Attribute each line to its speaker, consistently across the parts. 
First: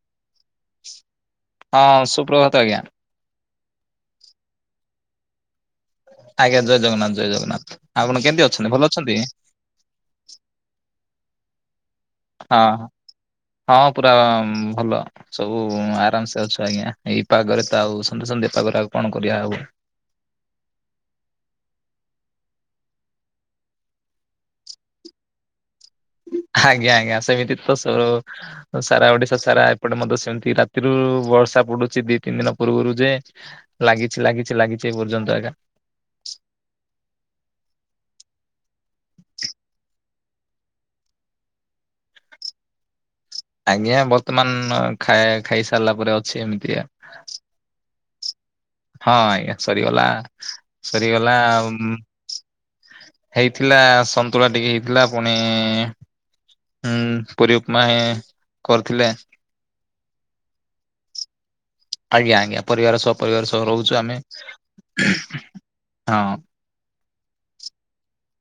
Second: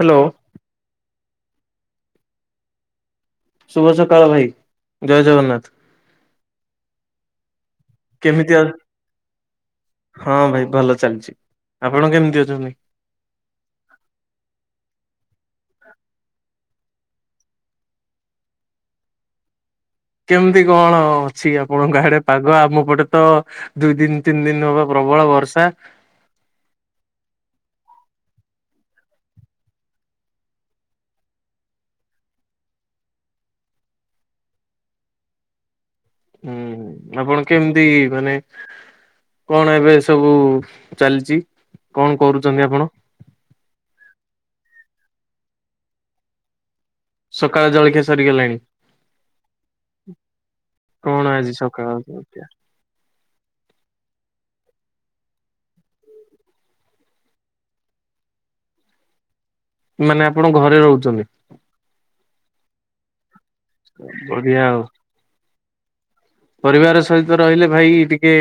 Speaker 1: Hello.
Speaker 2: ହଁ ସୁପ୍ରଭାତ ଆଜ୍ଞା।
Speaker 1: ଶୁଭ ସକାଳ ଭାଇ ଜୟ ଜଗନ୍ନାଥ।
Speaker 2: ଆଜ୍ଞା ଜୟ ଜଗନ୍ନାଥ ଜୟ ଜଗନ୍ନାଥ ଆପଣ କେମିତି ଅଛନ୍ତି ଭଲ ଅଛନ୍ତି?
Speaker 1: ହଁ ଭାଇ ଭଲ ଚାଲିଛି। ଆପଣ କେମତି
Speaker 2: ହଁ ହଁ ପୁରା ଭଲ। ସବୁ ଆରାମସେ ଅଛୁ ଆଜ୍ଞା ଏଇପାଗରେ ତ ଆଉ ସନ୍ଧ୍ୟେ ସନ୍ଧ୍ୟାଟ ପାଗରେ ଆଉ କଣ କରିବା ହଉ?
Speaker 1: କେମିତି କଣ ଅଛି ଆପଣଙ୍କ ଆଡେ ପାଗ ଆମ ପଟେ ତ? ଦୁଇ ଦିନ ତିନି ଦିନ ହବ ପ୍ରବଳ ବର୍ଷା।
Speaker 2: ଆଜ୍ଞା ଆଜ୍ଞା ସେମିତି ତ ସସ ସାରା ଓଡିଶା ସାରା ଏପଟେ ମଧ୍ୟ ସେମିତି ରାତିରୁ ବର୍ଷା ପଡୁଛି ଦି ତିନି ଦିନ ପୂର୍ବରୁ ଯେ ଲାଗିଛି ଲାଗିଛି ଲାଗିଛି ଏ ପର୍ଯ୍ୟନ୍ତ ଆଜ୍ଞା।
Speaker 1: ହୁଁ ହୁଁ ଆପଣ କେମିତି ମାନେ କଣ ଏବେ ସବୁ ଚାଲିଛି କଣ କରୁଛନ୍ତି ଆପଣ?
Speaker 2: ଆଜ୍ଞା ବର୍ତ୍ତମାନ ଖାଇ ଖାଇସାରିଲା ପରେ ଅଛି ଏମିତିଆ
Speaker 1: ସକାଳେ ଜଳଖିଆ ସରିଗଲାଣି?
Speaker 2: ହଁ ଆଜ୍ଞା ସରିଗଲା
Speaker 1: କଣ
Speaker 2: ସରିଗଲା।
Speaker 1: ଆଜି ସକାଳ ଜଳଖିଆ?
Speaker 2: ହେଇଥିଲା ସନ୍ତୁଳା ଟିକେ ହେଇଥିଲା ପୁଣି ହୁଁ ପୁରୀ ଉପମା କରିଥିଲେ।
Speaker 1: ମାନେ ଆପଣଙ୍କ ଘରେ ରହୁଛନ୍ତି।
Speaker 2: ଆଜ୍ଞା ଆଜ୍ଞା ପରିବାର ସହ ପରିବାର ସହ ରହୁଛୁ ଆମେ
Speaker 1: ବଢିଆ ଆଉ
Speaker 2: ହଁ।
Speaker 1: ପରିବାର ସହିତ ରହିଲେ ଭାଇ ଟିକେ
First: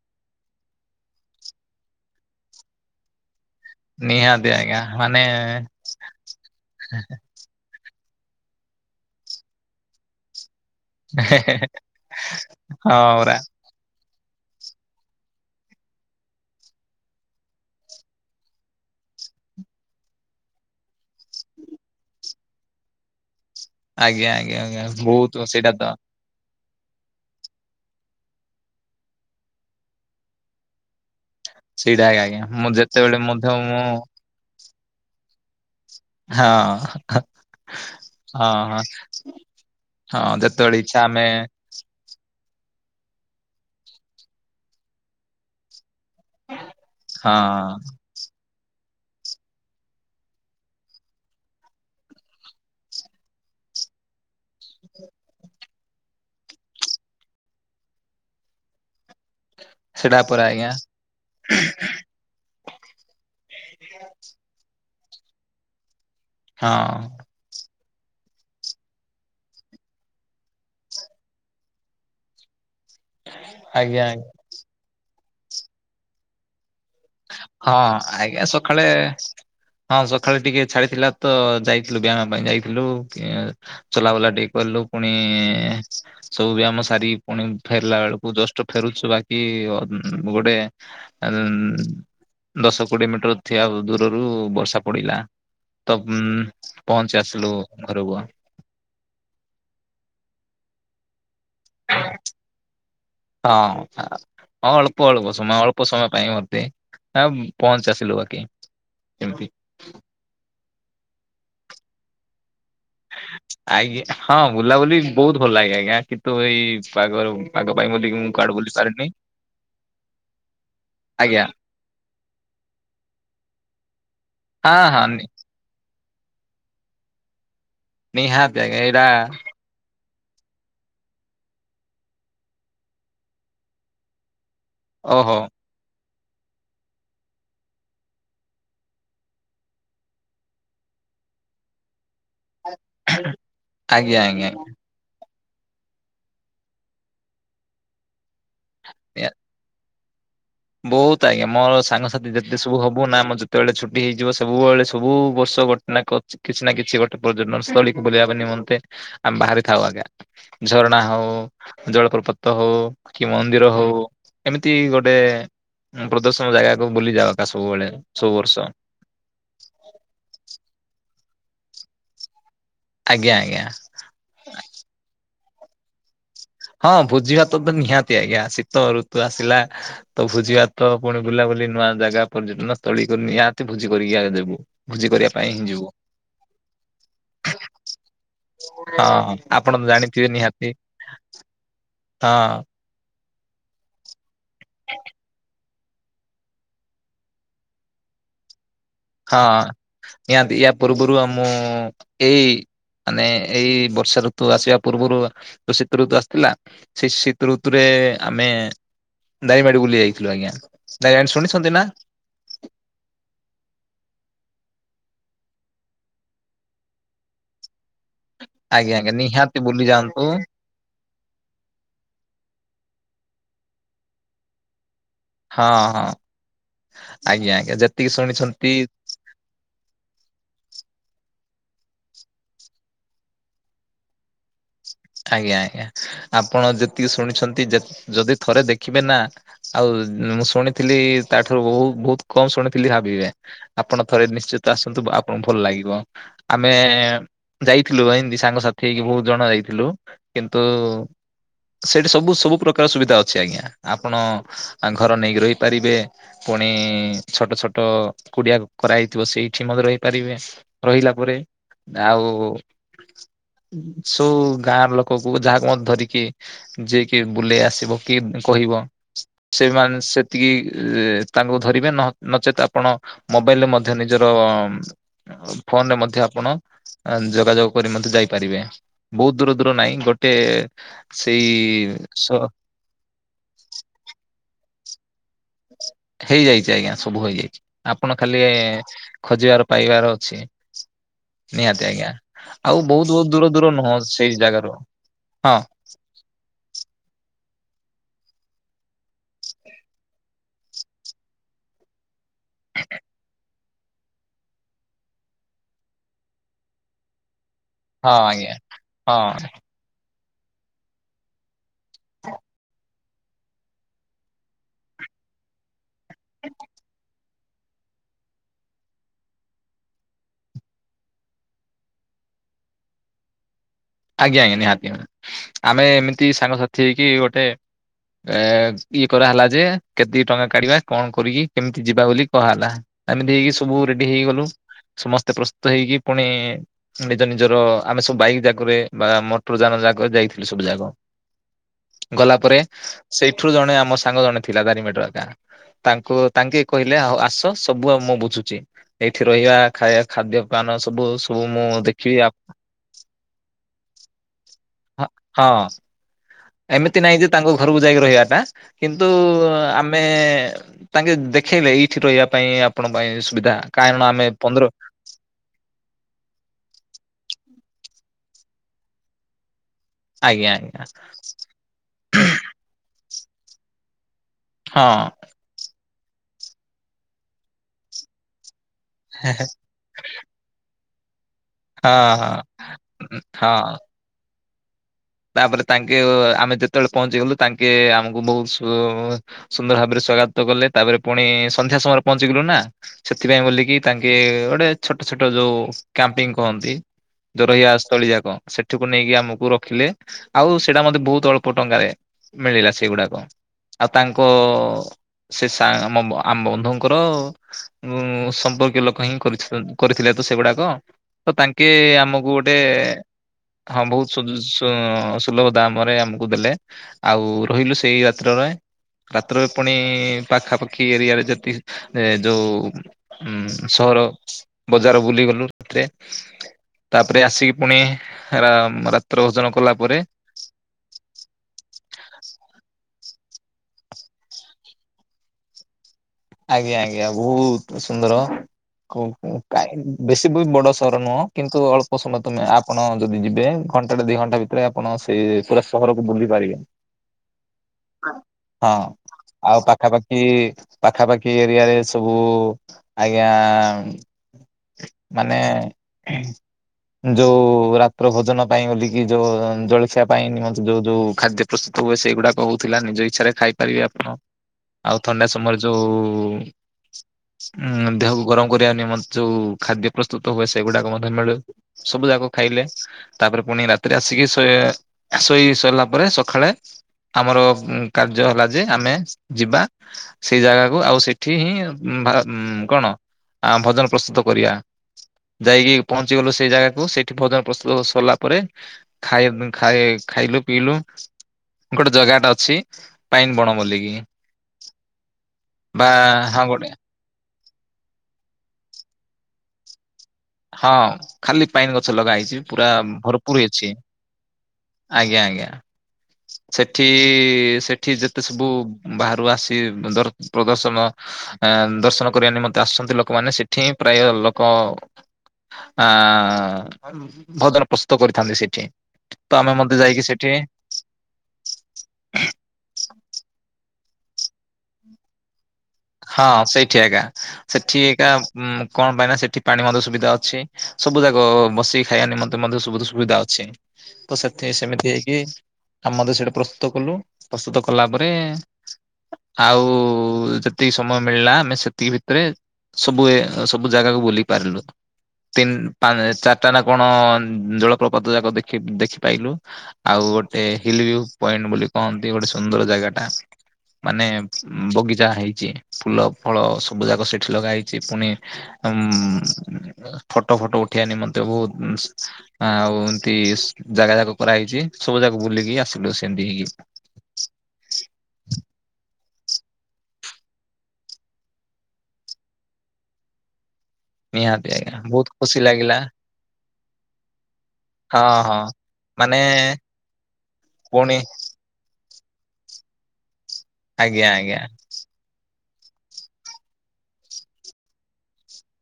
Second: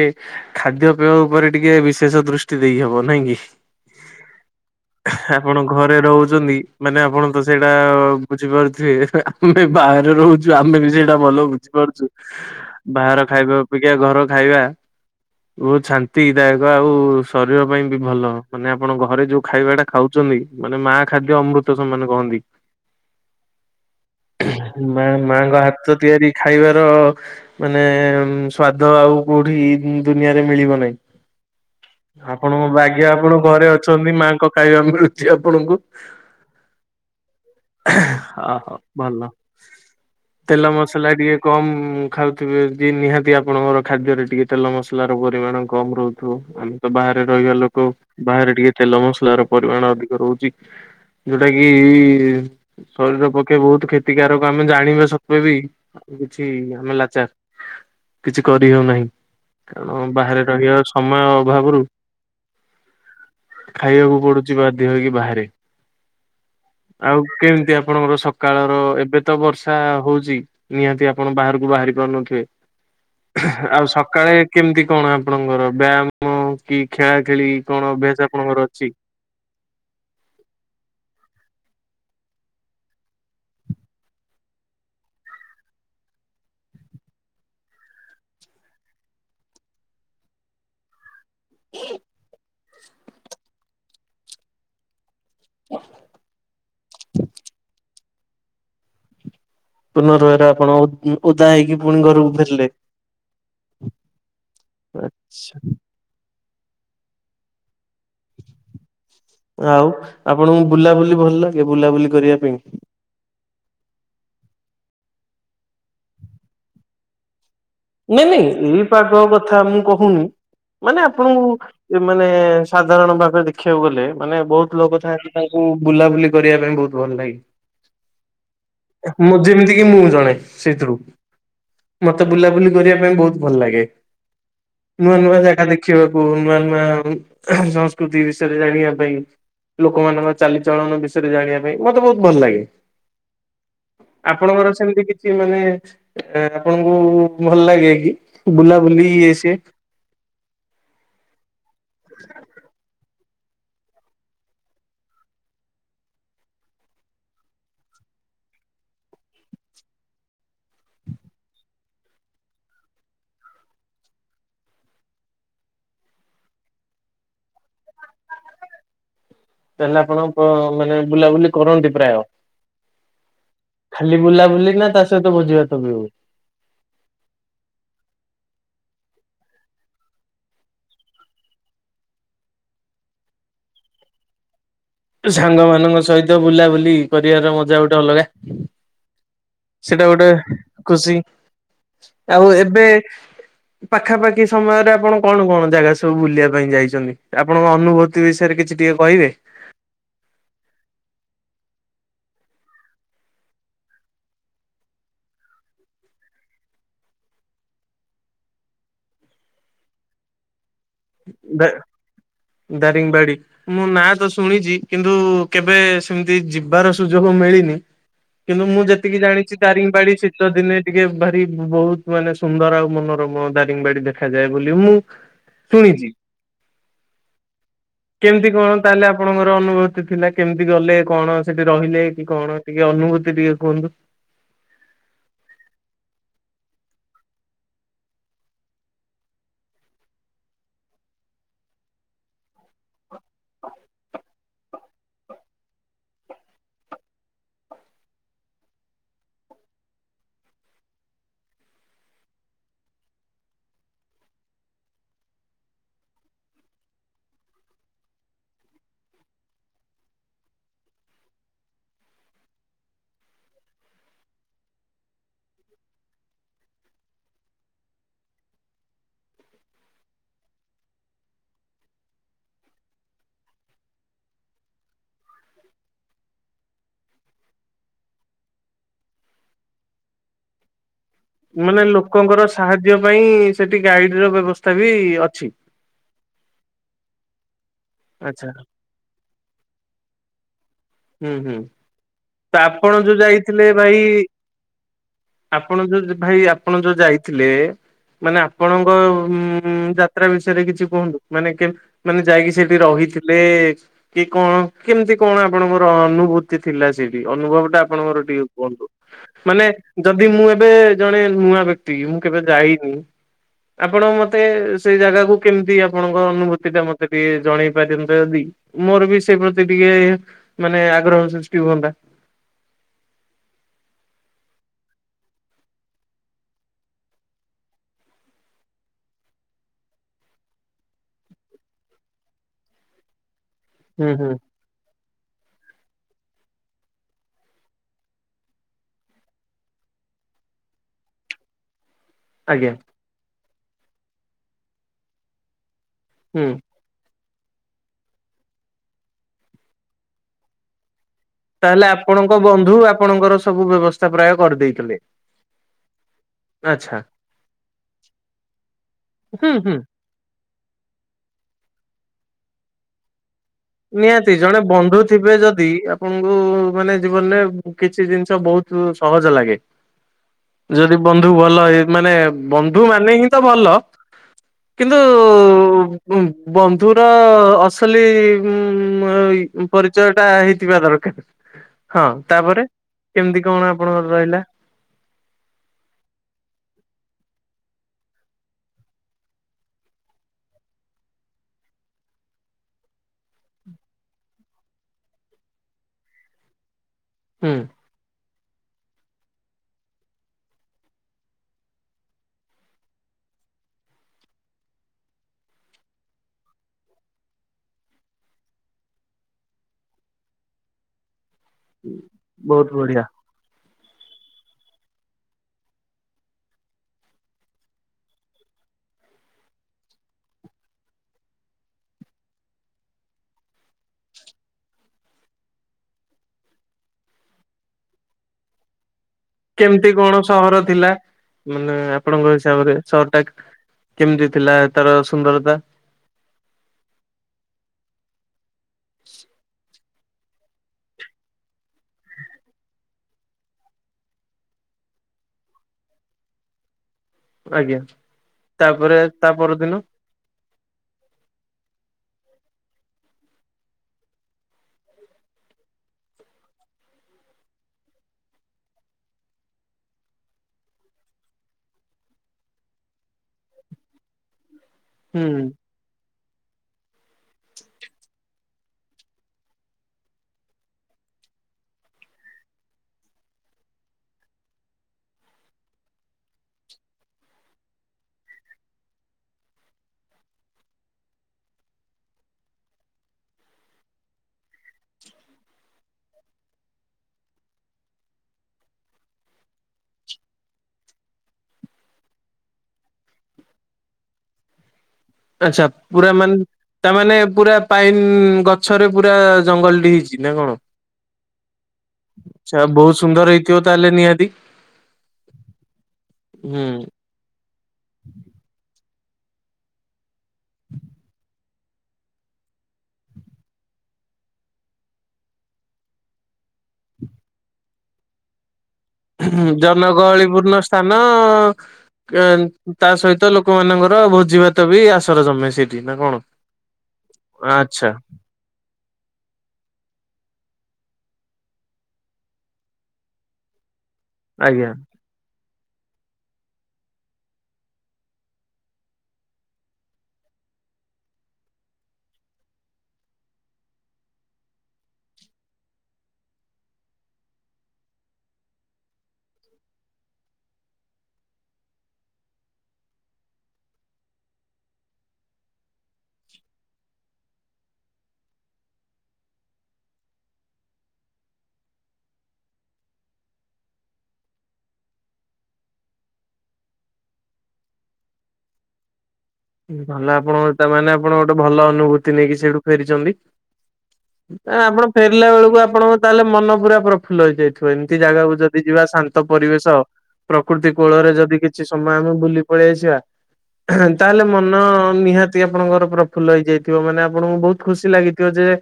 Speaker 1: ଖାଦ୍ୟ ପେୟ ଉପରେ ଟିକେ ବିଶେଷ ଦୃଷ୍ଟି ଦେଇ ହବ ନାଇହିଁ କି?
Speaker 2: ନିହାତି ଆଜ୍ଞା ମାନେ
Speaker 1: ଆପଣ ଘରେ ରହୁଛନ୍ତି ମାନେ ଆପଣ ତ ସେଇଟା ବୁଝିପାରୁଥିବେ ଆମେ ବାହାରେ ରହୁଛୁ ଆମେ ବି ସେଟା
Speaker 2: ହେ
Speaker 1: ଭଲ
Speaker 2: ହେ
Speaker 1: ବୁଝିପାରୁଛୁ
Speaker 2: ହଁ
Speaker 1: ବାହାର
Speaker 2: ପରା
Speaker 1: ଖାଇବା ଅପେକ୍ଷା ଘର ଖାଇବା। ବହୁତ ଶାନ୍ତି ଦାୟକ ଆଉ ଶରୀର ପାଇଁ ବି ଭଲ ମାନେ ଆପଣ ଘରେ ଯୋଉ ଖାଇବା ଟା ଖାଉଛନ୍ତି ମାନେ ମା ଖାଦ୍ୟ ଅମୃତ ସମାନ କହନ୍ତି।
Speaker 2: ଆଜ୍ଞା ଆଜ୍ଞା ଆଜ୍ଞା
Speaker 1: ମା
Speaker 2: ବହୁତ
Speaker 1: ମାଙ୍କ
Speaker 2: ସେଇଟା ତ
Speaker 1: ହାତ ତିଆରି ଖାଇବାର ମାନେ ସ୍ଵାଦ ଆଉ କୋଉଠି ଦୁନିଆରେ ମିଳିବ ନାହିଁ।
Speaker 2: ସେଇଟା ଆଜ୍ଞା ଆଜ୍ଞା।
Speaker 1: ଆପଣଙ୍କ
Speaker 2: ମୁଁ
Speaker 1: ଭାଗ୍ୟ
Speaker 2: ଯେତେବେଳେ
Speaker 1: ଆପଣ
Speaker 2: ମଧ୍ୟ
Speaker 1: ଘରେ
Speaker 2: ମୁଁ
Speaker 1: ଅଛନ୍ତି ମାଙ୍କ ଖାଇବା ମିଳୁଛି ଆପଣଙ୍କୁ।
Speaker 2: ହଁ। ହଁ
Speaker 1: ଓହୋ
Speaker 2: ହଁ
Speaker 1: ଭଲ
Speaker 2: ହଁ
Speaker 1: ତେଲ
Speaker 2: ଯେତେବେଳେ ଇଚ୍ଛା
Speaker 1: ମସଲା
Speaker 2: ଆମେ
Speaker 1: ଟିକେ କମ୍ ଖାଉଥିବେବି ନିହାତି ଆପଣଙ୍କର ଖାଦ୍ୟରେ ଟିକେ ତେଲ ମସଲାର ପରିମାଣ କମ୍ ରହୁ ଆମେତ ବାହାରେ
Speaker 2: ହଁ
Speaker 1: ରହିବା ଲୋକ ବାହାରେ ଟିକେ ତେଲ ମସଲାର ପରିମାଣ ଅଧିକ ରହୁଚି ଯୋଉଟାକି ଶରୀର ପକ୍ଷେ ବହୁତୁ କ୍ଷତିକାରକ ଆମେ ଜାଣିବା ସତେବି ଆଉ କିଛି ଆମୋ କିଛି କରିହଉନାହିଁ। କାରଣ
Speaker 2: ସେଟା ପରା
Speaker 1: ବାହାରେ
Speaker 2: ଆଜ୍ଞା
Speaker 1: ରହିବା ସମୟ ଅଭାବରୁ ଖାଇବାକୁ ପଡ଼ୁଚି ବାଧ୍ୟ ହୋଇକି ବାହାରେ
Speaker 2: ହଁ
Speaker 1: ଆଉ କେମିତି ଆ ଆପଣଙ୍କର ସକାଳର ଏବେତ ବର୍ଷା ହଉଚି ନିହାତି ଆପଣ ବାହାରକୁ ବାହାରି ପାରୁନଥିବେ ଆଉ
Speaker 2: ଆଜ୍ଞା ଆଜ୍ଞା
Speaker 1: ସକାଳେ କେମିତି କଣ ଆପଣଙ୍କର ବ୍ୟାୟାମ କି ଖେଳା ଖେଳି କଣ
Speaker 2: ହଁ
Speaker 1: ଅଭ୍ୟାସ
Speaker 2: ଆଜ୍ଞା
Speaker 1: ଆପଣଙ୍କର ଅଛି?
Speaker 2: ସକାଳେ ହଁ ସକାଳେ ଟିକେ ଛାଡ଼ିଥିବାତ ଯାଇଥିଲୁ ବ୍ୟାୟାମ ପାଇଁ ଯାଇଥିଲୁ ଚଲାବୁଲା ଟିକେ କଲୁ ପୁଣି ସବୁ ବ୍ୟାୟାମ ସାରି ପୁଣି ଫେରିଲା ବେଳକୁ ଜଷ୍ଟ ଫେରୁଚୁ ବାକି ଗୋଟେ ଦଶ କୋଡ଼ିଏ ମିଟର ଥିବା ଦୂରରୁ ବର୍ଷା ପଡ଼ିଲା। ତ ପହଞ୍ଚି ଆସିଲୁ ଘରକୁୁ
Speaker 1: ପୁନର୍ ବାର ଆପଣ ଓଦା ହେଇକି ପୁଣି ଘରକୁ ଫେରିଲେ?
Speaker 2: ହଁ ହଁ ହଁ ଅଳ୍ପ ଅଳ୍ପ ସମୟ
Speaker 1: ଆଛା।
Speaker 2: ଅଳ୍ପ ସମୟ ପାଇଁ ମତେ ହଁ ପହଞ୍ଚି ଆସିଲୁ ବାକି ସେମିତି।
Speaker 1: ଆଉ ଆପଣଙ୍କୁ ବୁଲାବୁଲି ଭଲ ଲାଗେ ବୁଲାବୁଲି କରିବା ପାଇଁ?
Speaker 2: ଆଜ୍ଞା ହଁ ବୁଲାବୁଲି ବହୁତ୍ ଭଲ ଲାଗେ ଆଜ୍ଞା କିନ୍ତୁ ଏଇ ପାଗରେ
Speaker 1: ନାଇଁ ନାଇଁ ଏଇ ପାଗ କଥା ମୁଁ କହୁନି ମାନେ
Speaker 2: ଆଜ୍ଞା
Speaker 1: ଆପଣଙ୍କୁ ମାନେ ସାଧାରଣ ଭାବରେ ଦେଖିବାକୁ ଗଲେ ମାନେ
Speaker 2: ହଁ
Speaker 1: ବହୁତ୍ ଲୋକ
Speaker 2: ହଁ ନି
Speaker 1: ଥାଆନ୍ତି ତା ହଁ ବୁଲାବୁଲି କରିବା ପାଇଁ ବହୁତ୍ ଭଲ
Speaker 2: ନିହାତି ଆଜ୍ଞା ଏଇଟା
Speaker 1: ଲାଗେ ମୁଁ ଯେମିତିକିି ମୁଁ ଜଣେ। ସେଇଥିରୁ ମତେ ବୁଲାବୁଲି କରିବା ପାଇଁ ବହୁତ୍ ଭଲ ଲାଗେ। ନୂଆ
Speaker 2: ଓହୋ
Speaker 1: ନୂଆ ଜାଗା ଦେଖିବାକୁ ନୂଆ ନୂଆ ସଂସ୍କୃତି ବିଷୟରେ ଜାଣିବା ପାଇଁ ଲୋକମାନଙ୍କ ଚାଲିଚଳନ ବିଷୟରେ ଜାଣିବା ପାଇଁ ମତେ ବହୁତ୍ ଭଲ ଲାଗେ।
Speaker 2: ଆଜ୍ଞା ଆଜ୍ଞା।
Speaker 1: ଆପଣଙ୍କର ସେମିତି କିଛି ମାନେ ଆପଣଙ୍କୁ ଭଲ ଲାଗେକି ବୁଲାବୁଲି ଇଏ ସିଏ?
Speaker 2: ବହୁତ୍ ଆଜ୍ଞା ମୋର ସାଙ୍ଗସାଥି ଯେତେ ସବୁ ହବୁ ନା ମୋର ଯେତେବେଳେ ଛୁଟି ହେଇଯିବ ସବୁବେଳେ ସବୁ ବର୍ଷ ଗୋ ନା କିଛି ନା କିଛି ଗୋଟେ ପର୍ଯ୍ୟଟନ ସ୍ଥଳୀକୁ ବୁଲିବା ପାଇଁ ନିମନ୍ତେ ଆମେ ବାହାରିଥାଉ ଆଜ୍ଞା। ଝରଣା ହଉ ଜଳପ୍ରପତ ହଉ କିମନ୍ଦିର ହଉ ଏମିତି ଗୋଟେ ପ୍ରଦର୍ଶନ ଜାଗାକୁ ବୁଲି ଯାଉ ଏକା ସବୁବେଳେ ସବୁ ବର୍ଷ
Speaker 1: ତାହେଲେ ଆପଣ ପ ମାନେ ବୁଲାବୁଲି କରନ୍ତି ପ୍ରାୟ?
Speaker 2: ଆଜ୍ଞା ଆଜ୍ଞା।
Speaker 1: ଖାଲି ବୁଲାବୁଲିନା ତାସହିତ ଭୋଯି ଭାତବି ହୁଏ?
Speaker 2: ହଁ ଭୋଜି ଭାତତ ନିହାତି ଆଜ୍ଞା ଶୀତ ଋତୁ ଆସିଲା ତ ଭୋଜି ଭାତ ପୁଣି ବୁଲାବୁଲି ନୂଆ ଜାଗା ପର୍ଯ୍ୟଟନ ସ୍ଥଳୀ କର ନିହାତି ଭୋଜି କରିକି ଦେବୁ।
Speaker 1: ସାଙ୍ଗ ମାନଙ୍କ ସହିତ ବୁଲାବୁଲି କରିବାର ମଜା ଗୋଟେ ଅଲଗା।
Speaker 2: ହଁ ହଁ ଆପଣତ
Speaker 1: ସେଇଟା ଗୋଟେ
Speaker 2: ଜାଣିଥିବେ ନିହାତି।
Speaker 1: ଖୁସି ଆଉ
Speaker 2: ହଁ।
Speaker 1: ଏବେ ପାଖାପାଖି ସମୟରେ ଆପଣ କଣ କଣ ଜାଗା ସବୁ ବୁଲିବା ପାଇଁ ଯାଇଚନ୍ତି ଆପଣଙ୍କ ଅନୁଭୂତି ବିଷୟରେ କିଛି ଟିକେ କହି
Speaker 2: ହଁ ନିହାତି ୟା ପୂର୍ବରୁ ୟା ଏଇ ମାନେ ଏଇ ବର୍ଷା ଋତୁ ଆସିଆ ପୂର୍ବୁରୁ ଯୋଉ ଶୀତ ଋତୁ ଆସିଥିଲା ସେଇ ଶୀତଋତୁରେ ଆମେ ଦାରିଙ୍ଗ୍ ବାଡି ବୁଲି ଯାଇଥିଲୁ ଆଜ୍ଞା। [inaudible] ଶୁଣିିଛନ୍ତି ନା
Speaker 1: ଦାରିଙ୍ଗ୍ ବାଡ଼ି ମୁଁ ନାଁ ତ ଶୁଣିଚି କିନ୍ତୁ କେବେ ସେମିତି ଯିବାର ସୁଯୋଗ ମିଳିନି କିନ୍ତୁ ମୁଁ
Speaker 2: ଆଜ୍ଞା ଆଜ୍ଞା
Speaker 1: ଯେତିକି ଜାଣିଚି
Speaker 2: ନିହାତି ବୁଲି
Speaker 1: ଦାରିଙ୍ଗ୍ ବାଡି
Speaker 2: ଯାଆନ୍ତୁ।
Speaker 1: ଶୀତ ଦିନେ ଟିକେ ଭାରି ବହୁତ୍ ମାନେ ସୁନ୍ଦର ଆଉ ମନୋରମ ଦାରିଙ୍ଗ୍ ବାଡି ଦେଖାଯାଏ ବୋଲି ମୁ
Speaker 2: ହଁ ହଁ ଆଜ୍ଞା ଆଜ୍ଞା ଯେତିକି
Speaker 1: କେମିତି କଣ
Speaker 2: ଶୁଣିଛନ୍ତି
Speaker 1: ତାହେଲେ ଆପଣଙ୍କର ଅନୁଭୂତି ଥିଲା କେମ୍ ତି ଗଲେ କଣ ସେଟି ରହିଲେ କି କଣ ଟିକେ ଅନୁଭୂତି ଟିକେ କୁହନ୍ତୁ
Speaker 2: ଆଜ୍ଞା ଆଜ୍ଞା ଆପଣ ଯେତିକି ଶୁଣିଛନ୍ତି ଯ ଯଦି ଥରେ ଦେଖିବେ ନା ଆଉ ମୁଁ ଶୁଣିଥିଲି ତାଠାରୁ ବହୁ ବହୁତ୍ କମ୍ ଶୁଣି ଖାଲି ଭାବିବେ ଆପଣ ଥରେ ନିଶ୍ଚିତ ଆସନ୍ତୁ ଆପ୍ ଭଲ୍ ଲାଗିବ ଆମେ ଯାଇଥିଲୁ ଏମ୍ ତି ସାଙ୍ଗ ସାଥି ହେଇକି ବହୁତ୍ ଜଣ ଯାଇଥିଲୁ କିନ୍ତୁ ସେଇଠି ସବୁ ସବୁ ପ୍ରକାର ସୁବିଧା ଅଛି ଆଜ୍ଞା ଆପଣ ଘର ନେଇକି ରହିପାରିବେ ପୁଣି ଛୋଟ ଛୋଟ କୁଡିଆ କରାହେଇଥିବ ସେଇଠି ମଧ୍ୟ ରହି ପାରିବେ। ରହିଲା ପରେ ଆଉ ସଉ ଗାଁ ର ଲୋକକୁ ଯାହାକୁ ମ ଧରିକି ଯିଏକି ବୁଲେଇ ଆସିବ କି କହିବ ସେମାନ୍ ସେତିକି ତାଙ୍କୁ ଧରିବେ ନ ନଚେତ୍ ଆପଣ ମୋବାଇଲ୍ ମଧ୍ୟ ନିଜର ଫୋନ୍ ରେ ମଧ୍ୟ ଆପଣ ଯୋଗାଯୋଗ କରି ମଧ୍ୟ ଯାଇପାରିବେ। ବହୁତ ଦୂର ଦୂର ନାଇଁ ଗୋଟେ ସେଇ
Speaker 1: ମାନେ
Speaker 2: ସ
Speaker 1: ଲୋକଙ୍କର [inaudible] ପାଇଁ ସେଠି ଗାଇଡ୍ ର ବ୍ୟବସ୍ଥା ବି ଅଛି।
Speaker 2: ହେଇଯାଇଛି ଆଜ୍ଞା ସବୁ ହେଇଯାଇଚି ଆପଣ ଖାଲି
Speaker 1: ଆଚ୍ଛା
Speaker 2: ଖୋଜିବାର ପାଇବାର ଅଛି
Speaker 1: ହୁଁ ହୁଁ
Speaker 2: ନିହାତି ଆଜ୍ଞା।
Speaker 1: ତ
Speaker 2: ଆଉ
Speaker 1: ଆପଣ
Speaker 2: ବହୁତ
Speaker 1: ଯୋଉ
Speaker 2: ବହୁତ ଦୂର ଦୂର
Speaker 1: ଯାଇଥିଲେ
Speaker 2: ନୁହଁ
Speaker 1: ଭାଇ
Speaker 2: ସେଇ ଜାଗାରୁ ହଁ
Speaker 1: ଆପଣ ଯୋଉ ଭାଇ ଆପ୍ ଆପଣ ଯୋଉ ଯାଇଥିଲେ ମାନେ ଆପଣଙ୍କ ଉଁ ଯାତ୍ରା ବିଷୟରେ କିଛି କୁହନ୍ତୁ ମାନେ କେ ମାନେ ଯାଇକି ସେଠି ରହିଥିବେ କି କଣ କେମ୍ ତି କଣ ଆପଣଙ୍କର ଅନୁଭୂତି ଥିଲା ସେଠି ଅନୁଭବ ଟା
Speaker 2: ହଁ
Speaker 1: ଆପଣଙ୍କର ଟିକେ
Speaker 2: ଆଜ୍ଞା।
Speaker 1: କୁହନ୍ତୁ
Speaker 2: ହଁ
Speaker 1: ମାନେ ଯଦି ମୁଁ ଏବେ ଜଣେ ନୂଆ ବ୍ୟକ୍ତି ମୁଁ କେବେ ଯାଇନି ଆପଣ ମତେ ସେଇ ଜାଗାକୁ କେମ୍ ତି ଆପଣଙ୍କ ଅନୁଭୂତି ଟା ମତେ ଟିକେ ଜଣେଇ ପାରନ୍ତେ ଯଦି ମୋର ବି ସେ ପ୍ରତି ଟିକେ ମାନେ ଆଗ୍ରହ ସୃଷ୍ଟି ହୁଅନ୍ତା।
Speaker 2: ଆଜ୍ଞା ଆଜ୍ଞା ନିହାତି ଆମେ ଏମିତି ସାଙ୍ଗସାଥି ହେଇକି ଗୋଟେ ଏ ଇ କରାହେଲା ଯେ କେତିକି ଟଙ୍କା କାଢିବା କଣ କରିକି କେମିତି ଯିବା ବୋଲି କୁହାହେଲା ଆମେ ଦେଇକି ସବୁ ରେଡି
Speaker 1: ହୁଁ ହୁଁ
Speaker 2: ହେଇଗଲୁ ସମସ୍ତେ ପ୍ରସ୍ତୁତ ହେଇକି ପୁଣି ନିଜ ନିଜର ଆମେ ସବୁ ବାଇକ୍ ଯାକରେ ବା ମଟର ଯାନ ଜାକ ଯାଇଥିଲୁ ସବୁ ଯାକ ଗଲା ପରେ
Speaker 1: ଆଜ୍ଞା
Speaker 2: ସେଇଠୁ ଜଣେ ଆମ ସାଙ୍ଗ ଜଣେ ଥିଲା ଦାରିଙ୍ଗ୍ ବାତି ର ଆଗା ତାଙ୍କୁ
Speaker 1: ହୁଁ।
Speaker 2: ତାଙ୍କେ କହିଲେ ଆଉ ଆସ ସବୁ ଆଉ ମୁଁ ବୁଝୁଛି ଏଇଠି ରହିବା ଖାଇଆ ଖାଦ୍ୟ ପାନ ସବୁ ସବୁ ମୁଁ
Speaker 1: ତାହେଲେ
Speaker 2: ଦେଖିବି ଆ
Speaker 1: ଆପଣଙ୍କ ବନ୍ଧୁ ଆପଣଙ୍କର ସବୁ ବ୍ୟବସ୍ଥା ପ୍ରାୟ କରିଦେଇ
Speaker 2: ହଁ।
Speaker 1: ଆଚ୍ଛା
Speaker 2: ଏମିତି ନାଇଁ ଯେ ତାଙ୍କ ଘରୁକୁ ଯାଇକି ରହିଆଟା କିନ୍ତୁ
Speaker 1: ହୁଁ ହୁଁ।
Speaker 2: ଆମେ ନେ ତାଙ୍କେ ଦେଖେଇଲେ ଏଇଠି ରହିଆ ପାଇଁ ଆପଣ ପାଇଁ ସୁବିଧା। କାରଣ ଆମେ
Speaker 1: ନିହାତି, ଜଣେ
Speaker 2: ପନ୍ଦର
Speaker 1: ବନ୍ଧୁ ଥିବେ ଯଦି, ଆପଣଙ୍କୁ ମାନେ ଜୀବନରେ କିଛି ଜିନିଷ ବହୁତ୍ ସହଜ ଲାଗେ।
Speaker 2: ଆଜ୍ଞା ଆଜ୍ଞା
Speaker 1: ଯଦି ବନ୍ଧୁ ଭଲ ହେଇ ମାନେ ବନ୍ଧୁ ମାନେ ହିଁ ତ ଭଲ
Speaker 2: ହଁ
Speaker 1: କିନ୍ତୁ ଉ ଉ ଉ ବନ୍ଧୁର ଅସଲି ଉଁ
Speaker 2: ହଁ
Speaker 1: ଉଁ ପରିଚୟ ଟା ହେଇଥିବା ଦରକାର, ହଁ ତାପରେ, କେମିତି
Speaker 2: ହଁ
Speaker 1: କଣ ଆପଣଙ୍କର ରହିଲା?
Speaker 2: ତାପରେ ତାଙ୍କେ, ଆମେ ଯେତେବେଳେ ପହଞ୍ଚିଗଲୁ ତାଙ୍କେ ଆମକୁ ବହୁତ ସୁନ୍ଦର ଭାବରେ ସ୍ଵାଗତ କଲେ, ତାପରେ ପୁଣି, ସନ୍ଧ୍ୟା ସମୟରେ ପହଞ୍ଚିଲୁ ନା ସେଥିପାଇଁ ବୋଲିକି ତାଙ୍କେ, ଗୋଟେ ଛୋଟ ଛୋଟ ଯୋଉ କ୍ୟାମ୍ପିଙ୍ଗ୍ କହନ୍ତି ଯୋଉ
Speaker 1: ହୁଁ
Speaker 2: ରହିଆ ସ୍ଥଳି ଯାକ, ସେଠିକୁ ନେଇକି ଆମକୁ ରଖିଲେ ଆଉ ସେଇଟା ମତେ ବହୁତ ଅଳ୍ପ୍ ଟଙ୍କାରେ ମିଳିଲା ସେଗୁଡାକ। ଆଉ ତାଙ୍କ, ସେ ସା ଆମ ଆମ ବନ୍ଧୁଙ୍କର ଉ ସମ୍ପର୍କୀୟ ଲୋକ ହିଁ କରି କରିଥିଲେ ତ ସେଗୁଡାକ, ତ ତାଙ୍କ୍ କେ, ଆମକୁ ଗୋଟେ
Speaker 1: ବହୁତ ବଢିଆ
Speaker 2: ହଁ ବହୁତ୍ [unintelligible] ସୁଲଭ୍ ଦାମରେ ଆମକୁ ଦେଲେ, ଆଉ ରହିଲୁ ସେଇ ରାତ୍ରରେ। ରାତ୍ରରେ ପୁଣି ପାଖାପାଖି ଏରିଆରେ ଯଦି ଯୋଉ ହୁଁ, ସହର, ବଜାର ବୁଲିଗଲୁ ସେଥିରେ। ତାପରେ ଆସିକି ପୁଣି, ରା ରାତ୍ର ଭୋଜନ କଲା
Speaker 1: କେମିତି
Speaker 2: ପରେ
Speaker 1: କଣ ସହର ଥିଲା? ମାନେ ଆପଣଙ୍କ ହିସାବରେ ସହର ଟା କେମିତି ଥିଲା ତାର ସୁନ୍ଦରତା?
Speaker 2: ଆଜ୍ଞା ଆଜ୍ଞା ବହୁତ ସୁନ୍ଦର, କ କଁ କାଇଁ? ବେଶୀ ବି ବଡ ସହର ନୁହଁ କିନ୍ତୁ ଅଳ୍ପ ସମୟ ତମେ ଆପଣ ଯଦି ଯିବେ ଘଣ୍ଟାଟେ ଦି ଘଣ୍ଟା ଭିତ୍ ସେଥିରେ ଆପଣ ସେଇ ପୁରା ସହରକୁ ବୁଲିି ପାରିବେ?
Speaker 1: ଆଜ୍ଞା
Speaker 2: ହଁ,
Speaker 1: ତାପରେ ତା
Speaker 2: ଆଉ
Speaker 1: ପରଦିନ
Speaker 2: ପାଖାପାଖି କି, ପାଖାପାଖି ଏରିଆ ରେ ସବୁ ଆଜ୍ଞା ମାନେ ଯୋଉ ରାତ୍ର ଭୋଜନ ପାଇଁ ବୋଲିକି ଯୋଉ ଜଳଖିଆ ପାଇଁ ନିମନ୍ତେ ଯୋଉ ଯୋଉ ଖାଦ୍ୟ ପ୍ରସ୍ତୁତ ହୁଏ, ସେଇଗୁଡ଼ା ହଉଥିଲା, ନିଜ ଇଛାରେ ଖାଇପାରିବେ ଆପଣ? ଆଉ ଥଣ୍ଡା
Speaker 1: ହୁଁ
Speaker 2: ସମୟରେ ଯୋଉ, ଉଁ ଦେହକୁ ଗରମ କରିବା ନିମ ଯୋଉ ଖାଦ୍ୟ ପ୍ରସ୍ତୁତ ହୁଏ, ସେଗୁଡାକ ମଧ୍ୟ ମିଳେ। ସବୁ ଯାକ ଖାଇଲେ, ତାପରେ ପୁଣି ରାତିରେ ଆସିକି ସେ ଶୋଇ ସାରିଲା ପରେ, ସକାଳେ ଆମର କାର୍ଯ୍ୟ ହେଲା ଯେ ଆମେ ଯିବା ସେଇ ଜାଗାକୁ, ଆଉ ସେଠି ହିଁ ଭା କଣ ଭଜନ ପ୍ରସ୍ତୁତ କରିବା, ଯାଇକି ପହଞ୍ଚି ଗଲୁ ସେଇ ଜାଗାକୁ, ସେଇଠି ଭୋଜନ ପ୍ରସ୍ତୁତ ସରିଲା ପରେ ଖାଇ ଖାଇ ଖାଇଲୁ ପିଇଲୁ ଗୋଟେ ଜାଗା ଟା ଅଛି, ପାଇନ୍ ବଣ ବୋଲିକି।
Speaker 1: ଆଛା,
Speaker 2: ବା
Speaker 1: ପୁରା ମାନେ,
Speaker 2: ହଁ ଗୋଟେ
Speaker 1: ତା ମାନେ ପୁରା ପାଇନ୍ ଗଛରେ ପୁରା ଜଙ୍ଗଲ ଟି ହେଇଚି।
Speaker 2: ହଁ ଖାଲି ପାଇନ୍ ଗଛ ଲଗା ହେଇଚି, ପୁରା ଭରପୁର୍
Speaker 1: ବିକିବ ତାହେଲେ ନିହାତି?
Speaker 2: ଆଜ୍ଞା ଆଜ୍ଞା,
Speaker 1: ହୁଁ
Speaker 2: ସେଠି ସେଠ୍ ଏଠି ଯେତେ ସବୁ, ବାହାରୁ ଆସି, ଦର ପ୍ରଦର୍ଶନ୍ ଆ ଦର୍ଶନ କରିବା ନିମନ୍ତେ ଆସନ୍ତି ଲୋକମାନେ, ସେଠିଁ ପ୍ରାୟ ଲୋକ ଆ ଭୋଜନ ପ୍ରସ୍ତୁତ କରିଥାନ୍ତି ସେଠି। ତ ଆମେ ମଧ୍ୟ ଯାଇକି
Speaker 1: ଜନଗହଳି
Speaker 2: ସେଠି
Speaker 1: ପୂର୍ଣ୍ଣ ସ୍ଥାନ ଅ ଅ କେନ୍ ଉ ତା ସହିତ ଲୋକମାନଙ୍କର ଭୋଜିଭାତ ବି ଆସର ଜମେ ସେ
Speaker 2: ହଁ ସେଇଠି ଆଜ୍ଞା ସେଠି
Speaker 1: ଆଚ୍ଛା
Speaker 2: ଏକା ଉଁ କଣ ପାଇଁ ନା ସେଠି ପାଣି ମଧ୍ୟ ସୁବିଧା ଅଛି ସବୁ ଯାକ ବସିକି ଖାଇବା ନିମନ୍ତେ ମଧ୍ୟ ସୁବିଧ ସୁବିଧା ଅଛି। ତ ସେଥିପାଇଁ
Speaker 1: ଆଜ୍ଞା
Speaker 2: ସେମିତି କି ଆମେ ମଧ୍ଯ ସେଇଟୁ ପ୍ରସ୍ତୁତ କଲୁ ପ୍ରସ୍ତୁତ କଲା ପରେ ଆଉ ଯେ ତିକି ସମୟ ମିଳିଲା ଆମେ ସେତିକି ଭିତରେ ସବୁ ଏ ସବୁ ଜାଗାକୁ ବୁଲି ପାରିଲୁ। ତିନ୍, ପା, ଚାରିଟା ନା କଣ ଜଳପ୍ରପାତ ଯାକ ଦେଖି ଦେଖିପାଇଲୁ। ଆଉ ଗୋଟେ ହିଲିୟୁ ପଏଣ୍ଟ ବୋଲି କହନ୍ତି ଗୋଟେ ସୁନ୍ଦର ଜାଗା ଟା ମାନେ ବଗିଚା ହେଇ ଚି ଫୁଲ, ଫଳ ସବୁ ଯାକ ସେଠି ଲଗା ହେଇଚି ପୁନି ଉଁ ଫଟୋ ଫଟୋ ଉଠେଇବା ନିମନ୍ତେ ବହୁତ୍ ଉଁ ଆଉ ଏମିତି ଜାଗା ଜାଗ କରାହେଇଚି ସବୁ ଜାଗା ବୁଲିକି ଆସିଲୁ ସେମିତି ହେଇକି
Speaker 1: ଉଁ ଭଲ ଆପଣ ତା ମାନେ ଆପଣ ଗୋଟେ ଭଲ ଅନୁଭୂତି ନେଇକି ସେଇଠୁ ଫେରିଚନ୍ତି
Speaker 2: ନିହାତି
Speaker 1: ନା
Speaker 2: ଆଜ୍ଞା
Speaker 1: ଆପଣ
Speaker 2: ବହୁତ
Speaker 1: ଫେରିଲା
Speaker 2: ଖୁସି
Speaker 1: ବେଳକୁ
Speaker 2: ଲାଗିଲା
Speaker 1: ଆପଣଙ୍କ ତାହେଲେ ମନ ପୁରା ପ୍ର - ଫୁଲ ହେଇଯାଇଥିବ ଏମିତି
Speaker 2: ହଁ ହଁ
Speaker 1: ଜାଗାକୁ ଯଦି ଯିବା
Speaker 2: ମାନେ
Speaker 1: ଶାନ୍ତ ପରିବେଶ ପ୍ରକୃତି
Speaker 2: ପୁଣି
Speaker 1: କୋଳରେ ଯଦି କି ଛି ସମୟ ଆମେ ବୁଲି ପଳେଇ ଆସିବା
Speaker 2: ଆଜ୍ଞା ଆଜ୍ଞା।
Speaker 1: ଆପଣଙ୍କୁ ନିହାତି ଆପଣଙ୍କର ପ୍ରଫୁଲ୍ଲ ହେଇଯାଇଥିବ ମାନେ ଆପଣଙ୍କୁ ବହୁତ ଖୁସି ଲାଗିଥିବ ଯେ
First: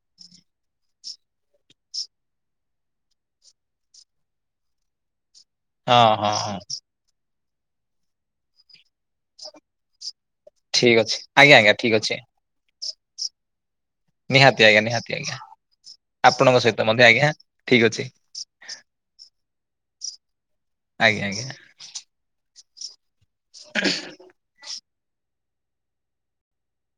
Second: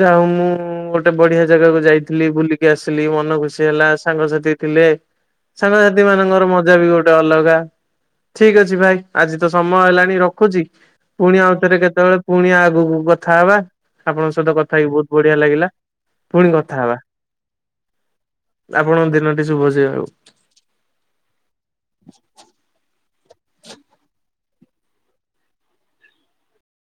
Speaker 1: ଯାହାହୋଉ ମୁଁ ଗୋଟେ ବଢିଆ ଜାଗାକୁ ଯାଇଥିଲି ବୁଲିକି ଆସିଲି ମନ ଖୁସି ହେଲା ସାଙ୍ଗସାଥି ଥିଲେ ଁ
Speaker 2: ହଁ
Speaker 1: ସାଙ୍ଗସାଥି
Speaker 2: ହଁ
Speaker 1: ମାନଙ୍କର
Speaker 2: ହଁ
Speaker 1: ମଜା ବି ଗୋଟେ ଅଲଗା ଠିକ୍ ଅଛି ଭାଇ ଆଜି ତ ସମୟ ହେଲାଣି ର ଖୁଚି
Speaker 2: ଠିକ୍ ଅଛି
Speaker 1: ପୁଣି
Speaker 2: ଆଜ୍ଞା ଆଜ୍ଞା
Speaker 1: ଆଉଥରେ
Speaker 2: ଠିକ୍ ଅଛି।
Speaker 1: କେତବେଳେ ପୁଣି ଆଗକୁ କଥା ହେବା ଆପଣଙ୍କ ସହିତ
Speaker 2: ନିହାତି
Speaker 1: କଥା
Speaker 2: ଆଜ୍ଞା
Speaker 1: ହେଇ
Speaker 2: ନିହାତି
Speaker 1: ବହୁତ ବଢିଆ
Speaker 2: ଆଜ୍ଞା
Speaker 1: ଲାଗିଲା ପୁଣି
Speaker 2: ଆପଣଙ୍କ
Speaker 1: କଥା
Speaker 2: ସହିତ
Speaker 1: ହେବା।
Speaker 2: ମଧ୍ୟ ଆଜ୍ଞା ଠିକ୍ ଅଛି
Speaker 1: ଆପଣଙ୍କ ଦିନଟି ଶୁଭ ସି ହେଉ।
Speaker 2: ଆଜ୍ଞା ଆଜ୍ଞା।